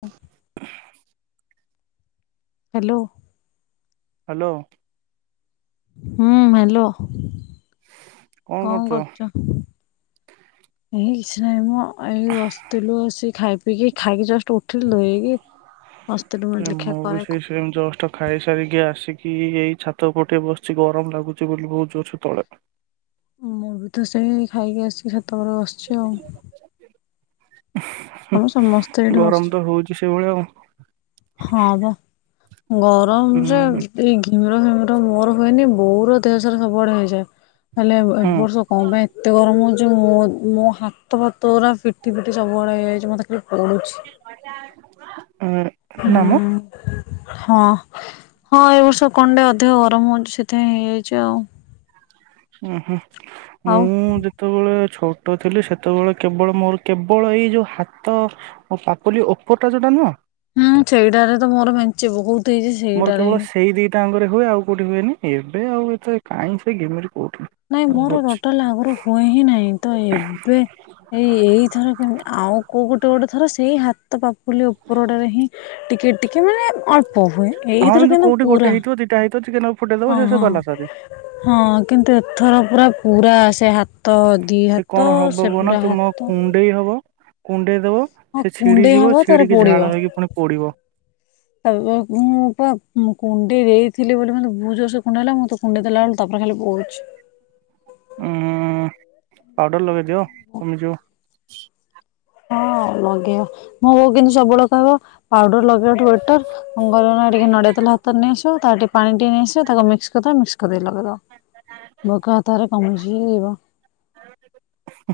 ହ [inaudible] hello hello ହୁଁ hello କଣ କରୁଛ? [inaudible] ଏ କିଛି ନାଇ ମ ଆଇ ବସିଥିଲୁ ଆସିକି ଖାଇ ପିଇକି ଖାଇକି ଜଷ୍ଟ ଉଠିଲି ଦୁ ହେଇକି ଅସ୍ତ ଏ ଲେଖା ମୁଁ ବି କର ସେଇ ଜଷ୍ଟ ଖାଇସାରିକି ଆସିକି ଏଇ ଛାତ ଗୋଟେ ବସିଛି ଗରମ ଲାଗୁଛି ବୋଲି ବହୁତ ଜୋର ସେ ତଳେ ମୁଁବିତ ସେଇ ଖାଇକି ଆସିକି ଛାତ ଉପରେ ବସିଚି ଆଉ। ଆମେ ସମସ୍ତେ ଏଇଠି ବସିଛୁ। ଗରମତ ହଉଚି ସେଇଭଳିଆ ଆଉ। ହଁ ବା ଗରମଜେ ହୁଁ ଏଇ ଘିମିର ଫିମିର ମୋର ହୁଏନି ବୋଉର ଦେହସାରା ସବୁଆଡ଼େ ହେଇଯାଏ ହେଲେ ଏବ ହୁଁ ବର୍ଷ କଁ ପାଇଁ ଏତେ ଗରମ ହଉଚି ମୁ ମୋ ହାତ ଫାତରା ପିଟି ଫିଟି ସବୁଆଡ଼େ ହେଇଯାଇଚି ମତେ ଖାଲି ପଢ଼ୁଚି। [unintelligible] ଉଁ। ହୁଁ ହଁ ହଁ ଏବର୍ଷ କଣ୍ଡେ ଅଧିକ ଗରମ ହଉଚି ସେ ଥି ହେଇଯାଉଚି। ଉ ହୁଁ ମୁଁ ଆଉ ଯେ ଯେତେବେଳେ ଛୋଟ ଥିଲି ସେତେବେଳେ କେବଳ ମୋର କେବଳ ଏଇ ଯେଉଁ ହାତ ପାପୁଲି ଓପୋରଟା ଯୋଉଟା ନୁହଁ ହୁଁ ସେଇଟାରେତ ମୋର ମେଞ୍ଚେ ବହୁତ୍ ମୋର କେବଳ ସେଇ ଦିଟା ଆଙ୍ଗରେ ହୁଏ ଆଉ କୋଉଠି ହୁଏନି ଏବେ ଆଉ ଏ କାଇଁ ସେ ଘିମିର ନାଇଁ ମୋର ଟୋଟାଲି ଆଗରୁ ହୁଏହିଁ ନାହିଁତ ଏବେ ଏଇ ଏଇଥର କେମତି ଆଉ କୋଉ ଗୋଟେ ଗୋଟେ ଥର ସେଇ ହାତ ପାପୁଲି ଉପରଟାରେ ହିଁ ଟିକେ ଟିକେ ମାନେ ଅଳ୍ପ ହୁଏ ଏଇଥିର କିନ୍ତୁ ପୁରା ଦୁଇଟା ହେଇଥିବ ଟିକେନାଗରୁ ଫୁଟେ ହଁ ହଁ ହଁ କିନ୍ତୁ ଏଥର ପୁରା ପୁରା ସେ ହାତ ଦିଇ ସେ କଣ ହାତ ହବ କୁହନା ସେପୁରା ତୁମ ହାତ କୁଣ୍ଡେଇ ହବ କୁଣ୍ଡେଇ ଦବ ହଁ ସେଛିଡ଼ି କୁଣ୍ଡେଇ ଯିବ ଛିଡ଼ିକି ଝାଳ ହେଇକି ପୁଣି ପୋଡ଼ିବ। ତା ମୁଁପା କୁଣ୍ଡେଇ ଦେଇଥିଲି ବୋଲି ମତେ ବହୁତ୍ ଜୋରେସେ କୁଣ୍ଡେଇହେଲା ମୁଁତ କୁଣ୍ଡେଇଦେଲା ବେଳକୁ ତାପରେ ଖାଲି ପଡ଼ୁଚି। ଉଁ ପାଉଡର ଲଗେଇଦିଅ କମିଯିବ। ହଁ ଲଗେଇବ ମୋବୋଉ କିନ୍ତୁ ସବୁବେଳେ କହିବ ପାଉଡର ଲଗେଇବାଠୁ ଟେଟର୍ ମୁଙ୍ଗର ଟିକେ ନଡ଼ିଆ ତେଲ ହାତରେ ନେଇଆସିବ ତାପରେ ଟିକେ ପାଣି ଟିକେ ନେଇଆସିବ ତାକୁ ମିକ୍ସ କରିଦବ ମିକ୍ସ କରିଦେଲେ ଲଗେଇବ ଭକୋ ହାତରେ କମିଜିବ।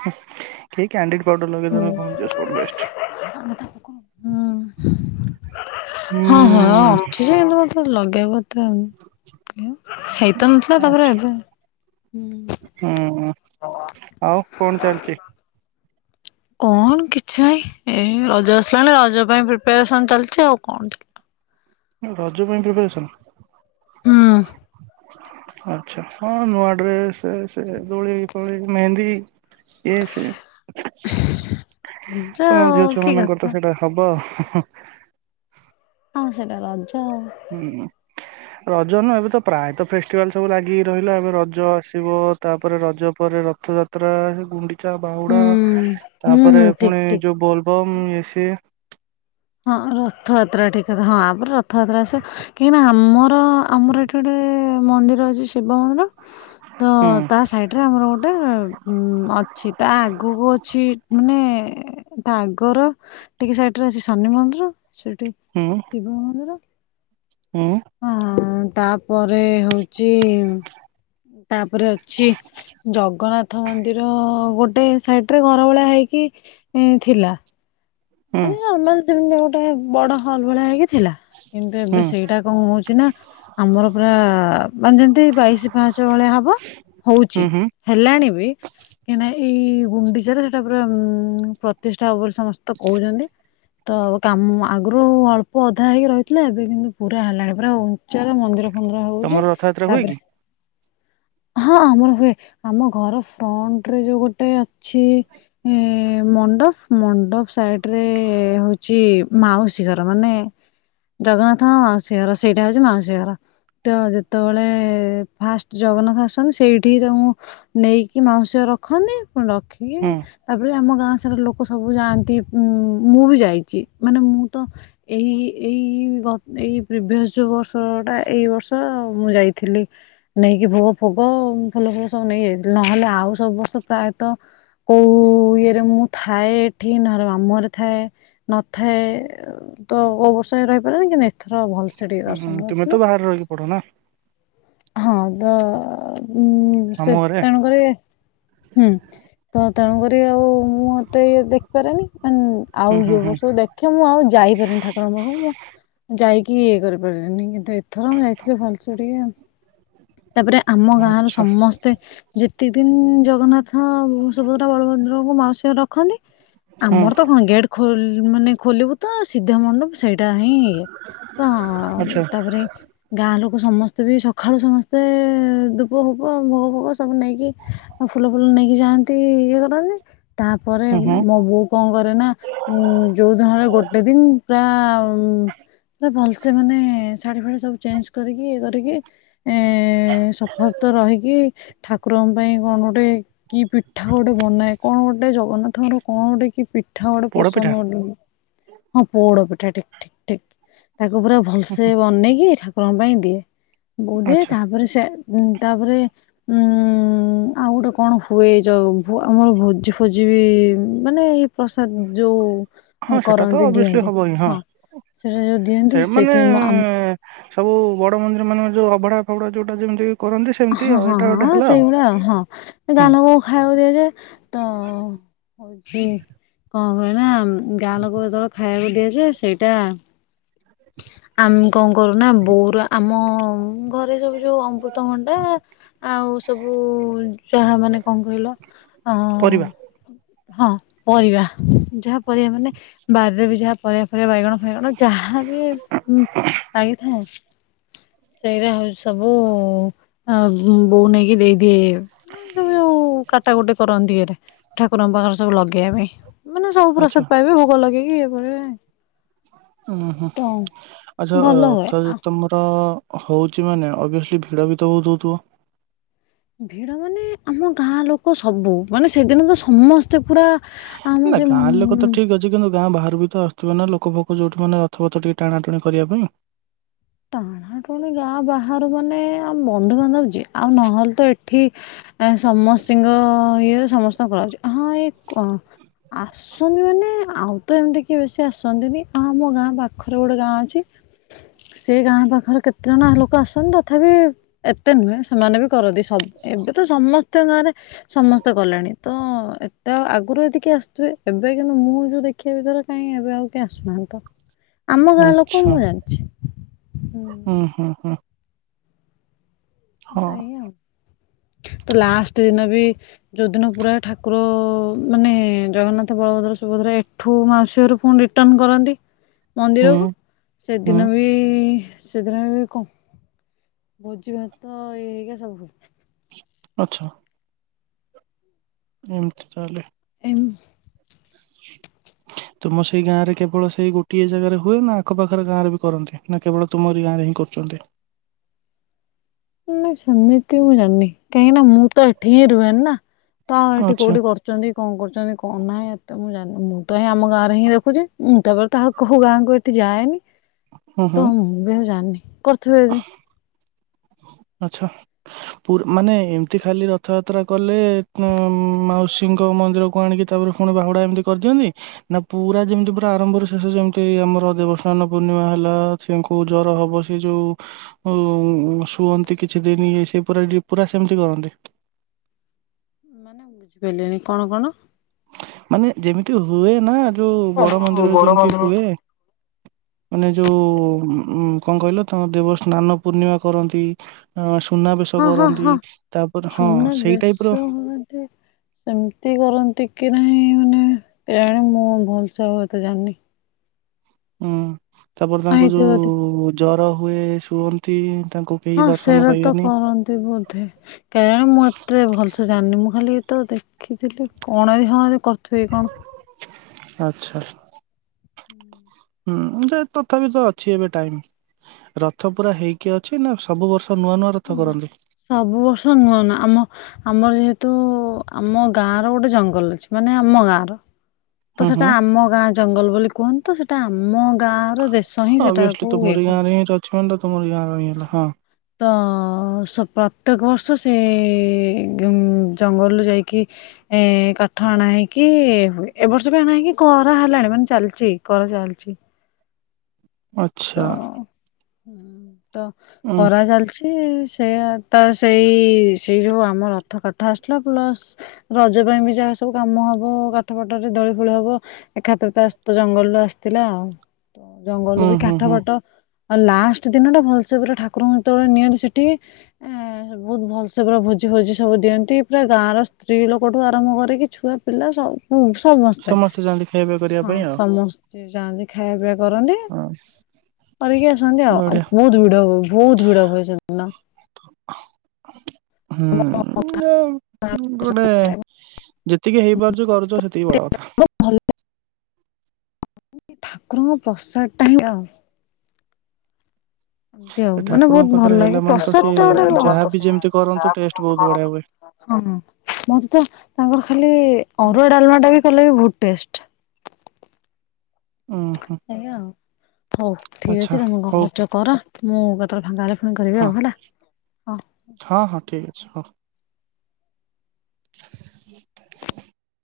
ଠିକ୍ କ୍ୟାଡି ପାଉଡର ଲଗେଇଦଉନ କମିଯିବ ସବୁଠୁ ବେଷ୍ଟେ। ମୁଁ ତାଙ୍କୁ ହୁଁ। ହଁ ହଁ ହୁଁ ଅଛିଯେ କିନ୍ତୁ ମତେ ଲଗେଇବାକୁ ଏତେ ହେଇତ ନଥିଲା ତାପରେ ଏବେ ହୁଁ ହୁଁ ଆଉ କଁ ଚାଲିଚି? କଣ କିଛି ନାହିଁ ଏ ରଜ ଆସିଲାଣି ରଜ ପାଇଁ ପ୍ରିପାରେସନ ଚାଲିଚି ଆଉ କଣ। ରଜ ପାଇଁ ପ୍ରିପାରେସନ୍? ହୁଁ। ଆଚ୍ଛା ହଁ ନୂଆ ଡ୍ରେସ୍ ସେଦୋଳି ଫୋଳି ମେହେନ୍ଦୀ ଏଇ ସିଏ ରଜ ତୁମ ଆଉ ଝିଅ କି କଥା ଛୁଆମାନଙ୍କରତ ସେଇଟା ହବ ହୁ ହୁ। ହଁ ସେଇଟା ରଜ। ହୁଁ ରଜ ନୁହଁ ଏବେତ ପ୍ରାୟତ ଫେଷ୍ଟିଭାଲ ସବୁ ଲାଗିି ରହିଲା ଏବେ ରଜ ଆସିବ ତାପରେ ରଜ ପରେ ରଥଯାତ୍ରା ସେଗୁଡି ଚା ହୁଁ ବାହୁଡ଼ା ହୁଁ ହୁଁ ତାପରେ ଠିକ ପୁଣି ଠିକ। ଯୋଉ ବୋଲବମ୍ ଇଏ ସିଏ ହଁ ରଥଯାତ୍ରା ଠିକ୍ କଥା ହଁ ଆପରେ ରଥଯାତ୍ରା ଆସି କାହିଁକିନା ଆମର ଆମର ଏଠି ଗୋଟେ ମନ୍ଦିର ଅଛି ଶିବ ମନ୍ଦିର ତ ହୁଁ ତା ସାଇଟି ଏରେ ଆମର ଗୋଟେ ଉ ଅଛି ତା ଆଗକୁ ଅଛି ମାନେ ତା ଆଗର ଟିକେ ସାଇଟରେ ଅଛି ଶନି ମନ୍ଦିର ସେଠି ଶିବ ମନ୍ଦିର। ଉଁ ଆ ତା ପରେ ହଉଛି ତାପରେ ଅଛି ଜଗନ୍ନାଥ ରଥ ମନ୍ଦିର ଗୋଟେ ସାଇଡ଼ରେ ଘର ଭଳିଆ ହେଇକି ଇ ଥିଲା। ହୁଁ ମାନେ ନର୍ମାଲ ଯେମିତି ଗୋଟେ ବଡ ହଲ୍ ଭଳିଆ ହେଇକି ଥିଲା କିନ୍ତୁ ଏବେ ହୁଁ ସେଇଟା କଣ ହଉଛି ନା ଆମର ପୁରା ମାନେ ଯେମିତି ବାଇଶି ପାଶ ଭଳିଆ ହବ ହୁଁ ହଉଛି। ହୁଁ ହେଲାଣି ବି କାହିଁକିନା ଏଇ ଗୁଣ୍ଡିଚାରେ ସେଟା ପୁରା ଉ ପ୍ରତିଷ୍ଠା ହବ ସମସ୍ତେ ତ କହୁଛନ୍ତି। ତ କାମ ଆଗରୁ ଅଳ୍ପ ଅଧା ହେଇକି ରହିଥିଲା ଏବେ କିନ୍ତୁ ପୁରା ହେଲାଣି ପୁରା ଉଚ୍ଚାର ମନ୍ଦିର ମନ୍ଦିର ତମର ହଉଚି ରଥଯାତ୍ରା ହୁଏ କି? ତାପରେ ହଁ ଆମର ହୁଏ ଆମ ଘର ଫ୍ରଣ୍ଟରେ ଯୋଉ ଗୋଟେ ଅଛି ଏ ମଣ୍ଡପ ମଣ୍ଡପ ସାଇଟି ରେ ହଉଛି ମାଉସୀ ଘର ମାନେ ଜଗନ୍ନାଥଙ୍କ ମାଉସୀ ଘର ସେଇଟା ହଉଛି ମାଉସୀ ଘର। ତ ଯେତେବେଳେ ଫାଷ୍ଟ ଜଗନ୍ନାଥ ଆସନ୍ତି ସେଇଠିି ତ ମୁଁ ନେଇକି ମାଉସି ରଖନ୍ତି ରଖିକି ହୁଁ ତାପରେ ଆମ ଗାଁ ସାରା ଲୋକ ସବୁ ଯାଆନ୍ତି ଉ ମୁଁ ବି ଯାଇଛି ମାନେ ମୁଁ ତ ଏଇ ଏଇ ବ ଏଇ ପ୍ରିଭିଅସ୍ ଯେଉଁ ବର୍ଷଟା ଏଇ ବର୍ଷ ମୁଁ ଯାଇଥିଲି। ନେଇକି ଭୋଗ ଫୋଗ ଭଲ ଫୁଲ ଫୁଲ ସବୁ ନେଇଯାଇ ନହେଲେ ଆଉ ସବୁ ବର୍ଷ ପ୍ରାୟତଃ କୋଉ ଇଏରେ ମୁଁ ଥାଏ ଏଠି ନରମା ମାମୁଁ ଘରେ ଥାଏ ନଥାଏ ତ କୋଉ ବର୍ଷ ରହିପାରେନି [unintelligible] ଏଥର ଭଲ ସେ ଟିକେ ହୁଁ ହୁଁ ଦର୍ଶନ ତୁମେ କରୁଥିଲି। ତ ବାହାରେ ରହିକି ପଢ ନା ହଁ ତ ଉ ମାମୁଁ ସେ ଘରେ ତେଣୁକରି ହୁଁ ତ ତେଣୁକରି ଆଉ ମୁଁ ମତେ ଇଏ ଦେଖିପାରେନି। ହୁଁ ଆଉ ହୁଁ ହୁଁ ଯୋଉ ହୁଁ ବର୍ଷ ସବୁ ଦେଖ ମୁଁ ଆଉ ଯାଇପାରିନି ଠାକୁରଙ୍କ ପାଖକୁ ମୁଁ ଯାଇକି ଇଏ କରିପାରିନି କିନ୍ତୁ ଥରେ ମୁଁ ଯାଇଥିଲି ଭଲସେ ଟିକେ ତାପରେ ଆମ ଗାଁର ଆଚ୍ଛା ସମସ୍ତେ ତେ ଯେତିକ ଦିନ୍ ଜଗନ୍ନାଥ ସୁଭଦ୍ରା ବଳଭଦ୍ରଙ୍କୁ ମାଉସୀ ଘରେ ରଖନ୍ତି ହୁଁ ଆମର ତ କଣ ଗେଟ୍ ଖୋଲି ମାନେ ଖୋଲିବୁ ତ ସିଧା ମଣ୍ଡପ ସେଇଟା ହିଁ ଇଏ ହଁ ଆଚ୍ଛା ତାପରେ ଗାଁ ଲୋକ ସମସ୍ତେ ବି ସକାଳୁ ସମସ୍ତେ ଧୂପ ଭୋଗ ଭୋଗ ଭୋଗ ସବୁ ନେଇକି ଆଉ ଫୁଲ ଫୁଲ ନେଇକି ଯାଆନ୍ତି ଇଏ କରନ୍ତି ତାପରେ ହୁଁ ହୁଁ ମୋ ବୋଉ କଣ କରେ ନା ଉ ଯୋଉଦିନ ହେଲେ ଗୋଟେ ଦିନ ପୁରା ଭଲସେ ମାନେ ଶାଢ଼ୀ ଫାଢି ସବୁ ଚେଞ୍ଜ୍ କରିକି ଇଏ କରିକି ଏ ସଫା ସୁତର ରହିକି ଠାକୁରଙ୍କ ପାଇଁ କଣ ଗୋଟେ କି ପିଠା ଗୋଟେ ବନାଏ କଣ ଗୋଟେ ଜଗନ୍ନାଥଙ୍କର କଣ ଗୋଟେ କି ପି ପିଠା ଗୋଟେ ପୋଡପିଠା ପସନ୍ଦ ହଁ ପୋଡ ପିଠା ଠିକ୍ ଠିକ୍ ଠିକ୍ ତାକୁ ପୁରା ଭଲସେ ବନେଇକି ଠାକୁରଙ୍କ ପାଇଁ ଦିଏ ବୋଉ ଦିଏ ଆଚ୍ଛା ତାପରେ ସେ ତାପରେ ଉଁ ଆଉ ଗୋଟେ କଣ ହୁଏ ଏ ଯ ଆମର ଭୋଜି ଫୋଜି ବି ମାନେ ପ୍ରସାଦ ଯୋଉ ହଁ ସେଟା ତ କରନ୍ତି ଅଭିଅସଲି ଦିଅନ୍ତି ହବ ହିଁ ହଁ। ସେଇଟା ଯୋଉ ଦିଅନ୍ତି ସେମାନେ ସେଇଥି ମୁଁ ଆମ ସବୁ ବଡ ମନ୍ଦିର ମାନଙ୍କରେ ଯୋଉ ଅଭଡ଼ା ଫଭଡା ଯୋଉଟା ଯେମିତି କରନ୍ତି ସେମିତି ହଁ ଆଉ ହଁ ଏଇଟା ଗୋଟେ ହଁ ହେଲା ଆଉ ସେଇଗୁଡା ହଁ, ଗାଁ ହୁଁ ଲୋକଙ୍କୁ ଖାଇବାକୁ ଦିଆଯାଏ, ତ ହଉଚି କଣ କହିଲ, ଗାଁ ଲୋକଙ୍କୁ ଯେତେବେଳେ ଖାଇବାକୁ ଦିଆଯାଏ, ସେଇଟା ଆମେ କଣ କରୁନା ବୋଉର ଆମ ଘରେ ସବୁ ଯୋଉ ଅମୃତଭଣ୍ଡା ଆଉ ସବୁ ଯାହା ମାନେ କଣ କହିଲ ଅଁ ଅଁ ପରିବା। ହଁ ପରିବା, ଯାହା ପରିବା ମାନେ ବାରିରେ ବି ଯାହା ପରିବା ଫରିବା ବାଇଗଣ ବାଇଗଣ ଯାହାବି ଲାଗିଥାଏ, ସେଇଟା ହଉଚି ସବୁ ଆ ବୋଉ ନେଇକି ଦେଇଦିଏ ସବୁ ଯୋଉ କାଟା କୁଟି କରନ୍ତି ଇଏରେ, ଠାକୁରଙ୍କ ପାଖରେ ସବୁ ଲଗେଇବା ପାଇଁ। ମାନେ ସବୁ ଆଚ୍ଛା। ପ୍ରସାଦ ପାଇବେ, ଭୋଗ ଲଗେଇକି, ଇଏ କରିବେ ଉଁ ହୁଁ, ଆଛା, ଭଲ ହୁଏ ରଥ ଯେ ଆ ତମର ହଉଚି ମାନେ, ଅବିଅସିଲି୍ ଭିଡ ଭି ତ ବହୁତ୍ ହଉଥିବ? ଭିଡ ମାନେ ଆମ ଗାଁ ଲୋକ ସବୁ, ମାନେ ସେଦିନ ତ ସମସ୍ତେ ପୁରା ଆମ ନା ସେ ମଁ ଗାଁ ଲୋକ ତ ଠିକ କିନ୍ତୁ ଗାଁ ବାହାରୁ ବି ତ ଆସୁଥିବ ନା ଲୋକ ଫୋକ ଯୋଉଠୁ ମାନେ ରଥପଥ ଟିକେ ଟାଣା ଟୁଣି କରିବା ପାଇଁ? ଟାଣା ଟୁଣି ଗାଁ ବାହାରୁ ମାନେ, ଆମ ବନ୍ଧୁବାନ୍ଧବ ଯିଏ, ଆଉ ନହେଲେ ତ ଏଠ୍ ଏଠି ସମସ୍ତିଙ୍କ ଇଏରେ ସମସ୍ତ କରନ୍ତି, ହଁ ଏଇ କ ଆସ୍ ଆସନ୍ତି ମାନେ, ଆଉ ତ ଏମିତି କି ବେଶୀ ଆସନ୍ତିନି, ଆଉ ଆମ ଗାଁ ପାଖରେ ଗୋଟେ ଗାଁ ଅଛି ସେ ଗାଁ ପାଖରେ କେତେଜଣ ଲୋକ ଆସନ୍ତି, ତଥାପି ଏ ଏତେ ନୁହେଁ ସେମାନେ ବି କରନ୍ତି ସବୁ, ଏବେ ତ ସମସ୍ତଙ୍କ ଗାଁରେ ସମସ୍ତେ କଲେଣି। ତ ଏତେ ଆଉ ଆଗରୁ ଏତେ କିଏ ଆସୁଥିବେ, ଏବେ କିନ୍ତୁ ମୁଁ ଯୋଉ ଦେଖିବା ଭିତରେ କାହିଁ ଏବେ ଆଉ କିଏ ଆସୁନାହାନ୍ତି ତ? ଆମ ଗାଁ ଲୋକ ଆଚ୍ଛା। ମୁଁ ଜାଣିଚି। ହୁଁ ହୁଁ ହୁଁ। ହଁ ତ ଏଇ ଆଉ, ତ ଲାଷ୍ଟ ଦିନ ବି ଯୋଉଦିନ ପୁରା ଠାକୁର ଅ ଅ, ମାନେ ଜଗନ୍ନାଥ, ବଳଭଦ୍ର, ସୁଭଦ୍ରା ଏ ଏଠୁ ମାଉସି ଘରୁ ପୁଣି ରିଟନ୍ କରନ୍ତି ହୁଁ ମନ୍ଦିରକୁ, ହୁଁ ସେଦିନ ବି, ସେଦିନ ବି କଣ ଭୋଜି ଭାତ ଇଏ ହେଇକା ସବୁ। ଆଛା। ଏମିତି ତାହାଲେ। ଏମ୍ [unintelligible] ତୁମ ସେଇ ଗାଁ ରେ କେବଳ ସେଇ ଗୋଟିଏ ଜାଗାରେ ହୁଏ, ନା ଆଖ ପାଖରେ ଗାଁରେ ବି କରନ୍ତି? ନା କେବଳ ତୁମରି ଗାଁରେ ହିଁ କରୁଚନ୍ତି? ମୁଁ ସେମିତି ମୁଁ ଜାଣିନି, କାହିଁକି ନା ମୁଁ ତ ଏଠି ହିଁ ରୁହେନି ନା? ତ ଆଉ ଏଠି ଆଚ୍ଛା କୋଉଠି କରୁ କରଚନ୍ତିଶ କଣ କରୁଚନ୍ତି, କଣ ନାହିଁ ଏତେ ମୁଁ ଜାଣିନି। ମୁଁ ତ ହିଁ ଆମ ଗାଁ ରେ ହିଁ ଦେଖୁଚି, ମୁଁ ତାପରେ ତ ଆଉ କୋଉ ଗାଁକୁ ଏତେ ଯାଏନି, ହୁଁ ହୁଁ। ତ ମୁଁ [unintelligible] ଜାଣିନି। କରୁଥିବେ ବି? ଆଛା, ପୁରୀ ମାନେ ଏମିତି ଖାଲି ରଥଯାତ୍ରା କଲେ, କଣ ମାଉସୀଙ୍କ ମନ୍ଦିରକୁ ଆଣିକି, ତା ପରେ ପୁଣି ବାହୁଡ଼ା ଏମିତି କରିଦିଅନ୍ତି? ନା ପୁରା ଯେମିତି ପୁରା ଆରମ୍ଭରୁ ଶେଷ ଯେମିତି ଆମର ଦେବସ୍ନାନ ପୂର୍ଣ୍ଣିମା ହେଲା ତାଙ୍କୁ ଜ୍ୱର ହବ ସେ ଯୋଉ ଉ ରୁହନ୍ତି କିଛି ଦିନି, ଇଏ ସିଏ, ପୁରା ଡ଼ି ପୁରା ସେମିତି କରନ୍ତି? ବେଲେଣି କଣ କଣ? ମାନେ ଯେମିତି ହୁଏ ନାଁ ଯୋଉ ବଡ଼ ସବୁ ମନ୍ଦିରରେ ବଡ ଯେମିତି ମନ୍ଦିର ହୁଏ। [inaudible] ମାନେ ଯୋଉ ଉ କଁ କହିଲ ତାଙ୍କ ଦେବ ସ୍ନାନ ପୂର୍ଣ୍ଣିମା କରନ୍ତି। ଅଁ ସୁନାବେଶ ହଁ ହଁ କରନ୍ତି ହଁ ତାପରେ ହଁ ସୁନା ସେଇ ଟାଇପର ବେଶ ହୁଅନ୍ତି। ସେମିତି କରନ୍ତିକି ନାହିଁ ମାନେ କେଜାଣି ମୁଁ ଭଲସେ ଆଉ ଏତେ ଜାଣିନି। ହୁଁ ତାପରେ ତାଙ୍କୁ ହେଇଥିବ ବୋଧେ ଯୋଉ ଜ୍ୱର ହୁଏ ଶୁଅନ୍ତି ତାଙ୍କୁ କେହି ହଁ ଦର୍ଶନ ସେରାତ ପାଇବେନି। କରନ୍ତି ବୋଧେ। କେଜାଣୀ ମୁଁ ଏତେ ଭଲସେ ଜାଣିନି ମୁଁ ଖାଲି ଏତ ଦେଖିଥିଲି କଣ ହଁ କରୁଥିବେ କଣ। ଆଚ୍ଛା। [inaudible] ହୁଁ ସେ ତଥାପିତ ଅଛି ଏବେ ଟାଇମ୍। ରଥ ପୁରା ହେଇକି ଅଛିନା ସବୁ ବର୍ଷ ନୂଆ ନୂଆ ରଥ କରନ୍ତି? ସବୁ ବର୍ଷ ନୂଆ ନୂଆ ଆମ ଆମର ଯେହେତୁ ଆମ ଗାଁର ଗୋଟେ ଜଙ୍ଗଲ ଅଛି ମାନେ ଆମ ଗାଁର ତ ହୁଁ ସେଟା ହୁଁ ଆମ ଗାଁ ଜଙ୍ଗଲ ବୋଲି କୁହନ୍ତିତ ସେଥି ସେଟା ଆମ ଗାଁର ଦେଶ ହିଁ ଅଭିଅସଲି ସେଟାକୁ ଇଏ ତୁମରି କରେ ଗାଁରେ ହିଁ ଅଛି ମାନେ ତ ତୁମରି ଗାଁର ହିଁ ହେଲା ହଁ। ତ ସ ପ୍ରତ୍ୟେକ ବର୍ଷ ସେଜଙ୍ଗଲରୁ ଯାଇକି ଏ କାଠ ଆଣା ହେଇକି ହୁଏ ଏଇ ବର୍ଷବି ଆଣା ହେଇକି କରା ହେଲାଣି ମାନେ ଚାଲିଚି କରା ଚାଲିଚି ଆଚ୍ଛା। ତ ଉଁ କରା ଚାଲିଚି ସେଇଆ ତସେଇ ସେଇ ଯଉଁ ଆମ ରଥ କଠା ଆସିଲା ପ୍ଲସ୍ ରଜ ପାଇଁବି ଯାହା ସବୁ କାମ ହବ କାଠ ଫାଠରେ ଦଳି ଫୁଳି ହବ। ଏକାଥରେତ ଆସ୍ତେ ଜଙ୍ଗଲରୁୁ ଆସିଥିଲା ଆଉ ଉଁ ଜଙ୍ଗଲରୁବି କା ହୁଁ ହୁଁ ଆଉ ଲାଷ୍ଟ ଦିନଟା ଭଲସେ ପୁରା ଠାକୁରଙ୍କୁ ଯେତେବେଳେ ନିଅନ୍ତି ସେଠିକି ଏଁ ବହୁତ୍ ଭଲସେ ପୁରା ଭୋଜି ଫୋଜି ସବୁ ଦିଅନ୍ତି ପୁରା ଗାଁର ସ୍ତ୍ରୀ ଲୋକଠୁ ଆରମ୍ଭ କରିକି ଛୁଆ ପିଲା ସବୁ ସମସ୍ତେ ଯାଆନ୍ତି ଖାଇବା କରିବା ହଁ ପାଇଁ ଆଉ। ସମସ୍ତେ ଯାଆନ୍ତି ଖାଇବା ପିଇବା କରନ୍ତି। ହଁ କରିକି ଆସନ୍ତି ଆଉ ଆଉ ବଢିଆ ବହୁତ୍ ଭିଡ଼ ହବ ବହୁତ୍ ଭିଡ଼ ହୁଏ ସେଦିନ। ହୁଁ ଲେ ଗୋଟେ ଯେତିକି ହେଇପାରୁଚି କରୁଚ ସେତିକି ବଡ଼ କଥା। ଭଲେ ଠାକୁରଙ୍କ ପ୍ରସାଦଟା ହିଁ ପୁରା ଏମିତି ଆଉ ମାନେ ଠାକୁରଙ୍କ ବହୁତ୍ ପାଖରେ ଭଲ ହେଲା ଲାଗେ ମାନେ ତ ପ୍ରସାଦ ସିଏ ଗୋଟେ [unintelligible] ହଁ ହଁ ଯାହାବି ଯେମିତି କରନ୍ତୁ ଟେଷ୍ଟ ବହୁତ ବଢିଆ ହୁଏ। ମୋତେ ତାଙ୍କର ଖାଲି ଅରୁଆ ଡ଼ାଲମାଟାବି କଲେବି ବହୁତ୍ ଟେଷ୍ଟେ। ଉଁ ହୁଁ। ଏଇଆ ଆଉ ହଉ ଠିକ୍ ଆଚ୍ଛା ଅଛି ତମେ କଣ ହଉ କରୁଚ କର ମୁଁ କେତେବେଳେ ଫାଙ୍କା ହେଲେ ଫୁଣି କରିବି ହଁ ଆଉ ହେଲା। ହଁ ହଁ ଠିକ୍ ଅଛି ହଁ। [inaudible]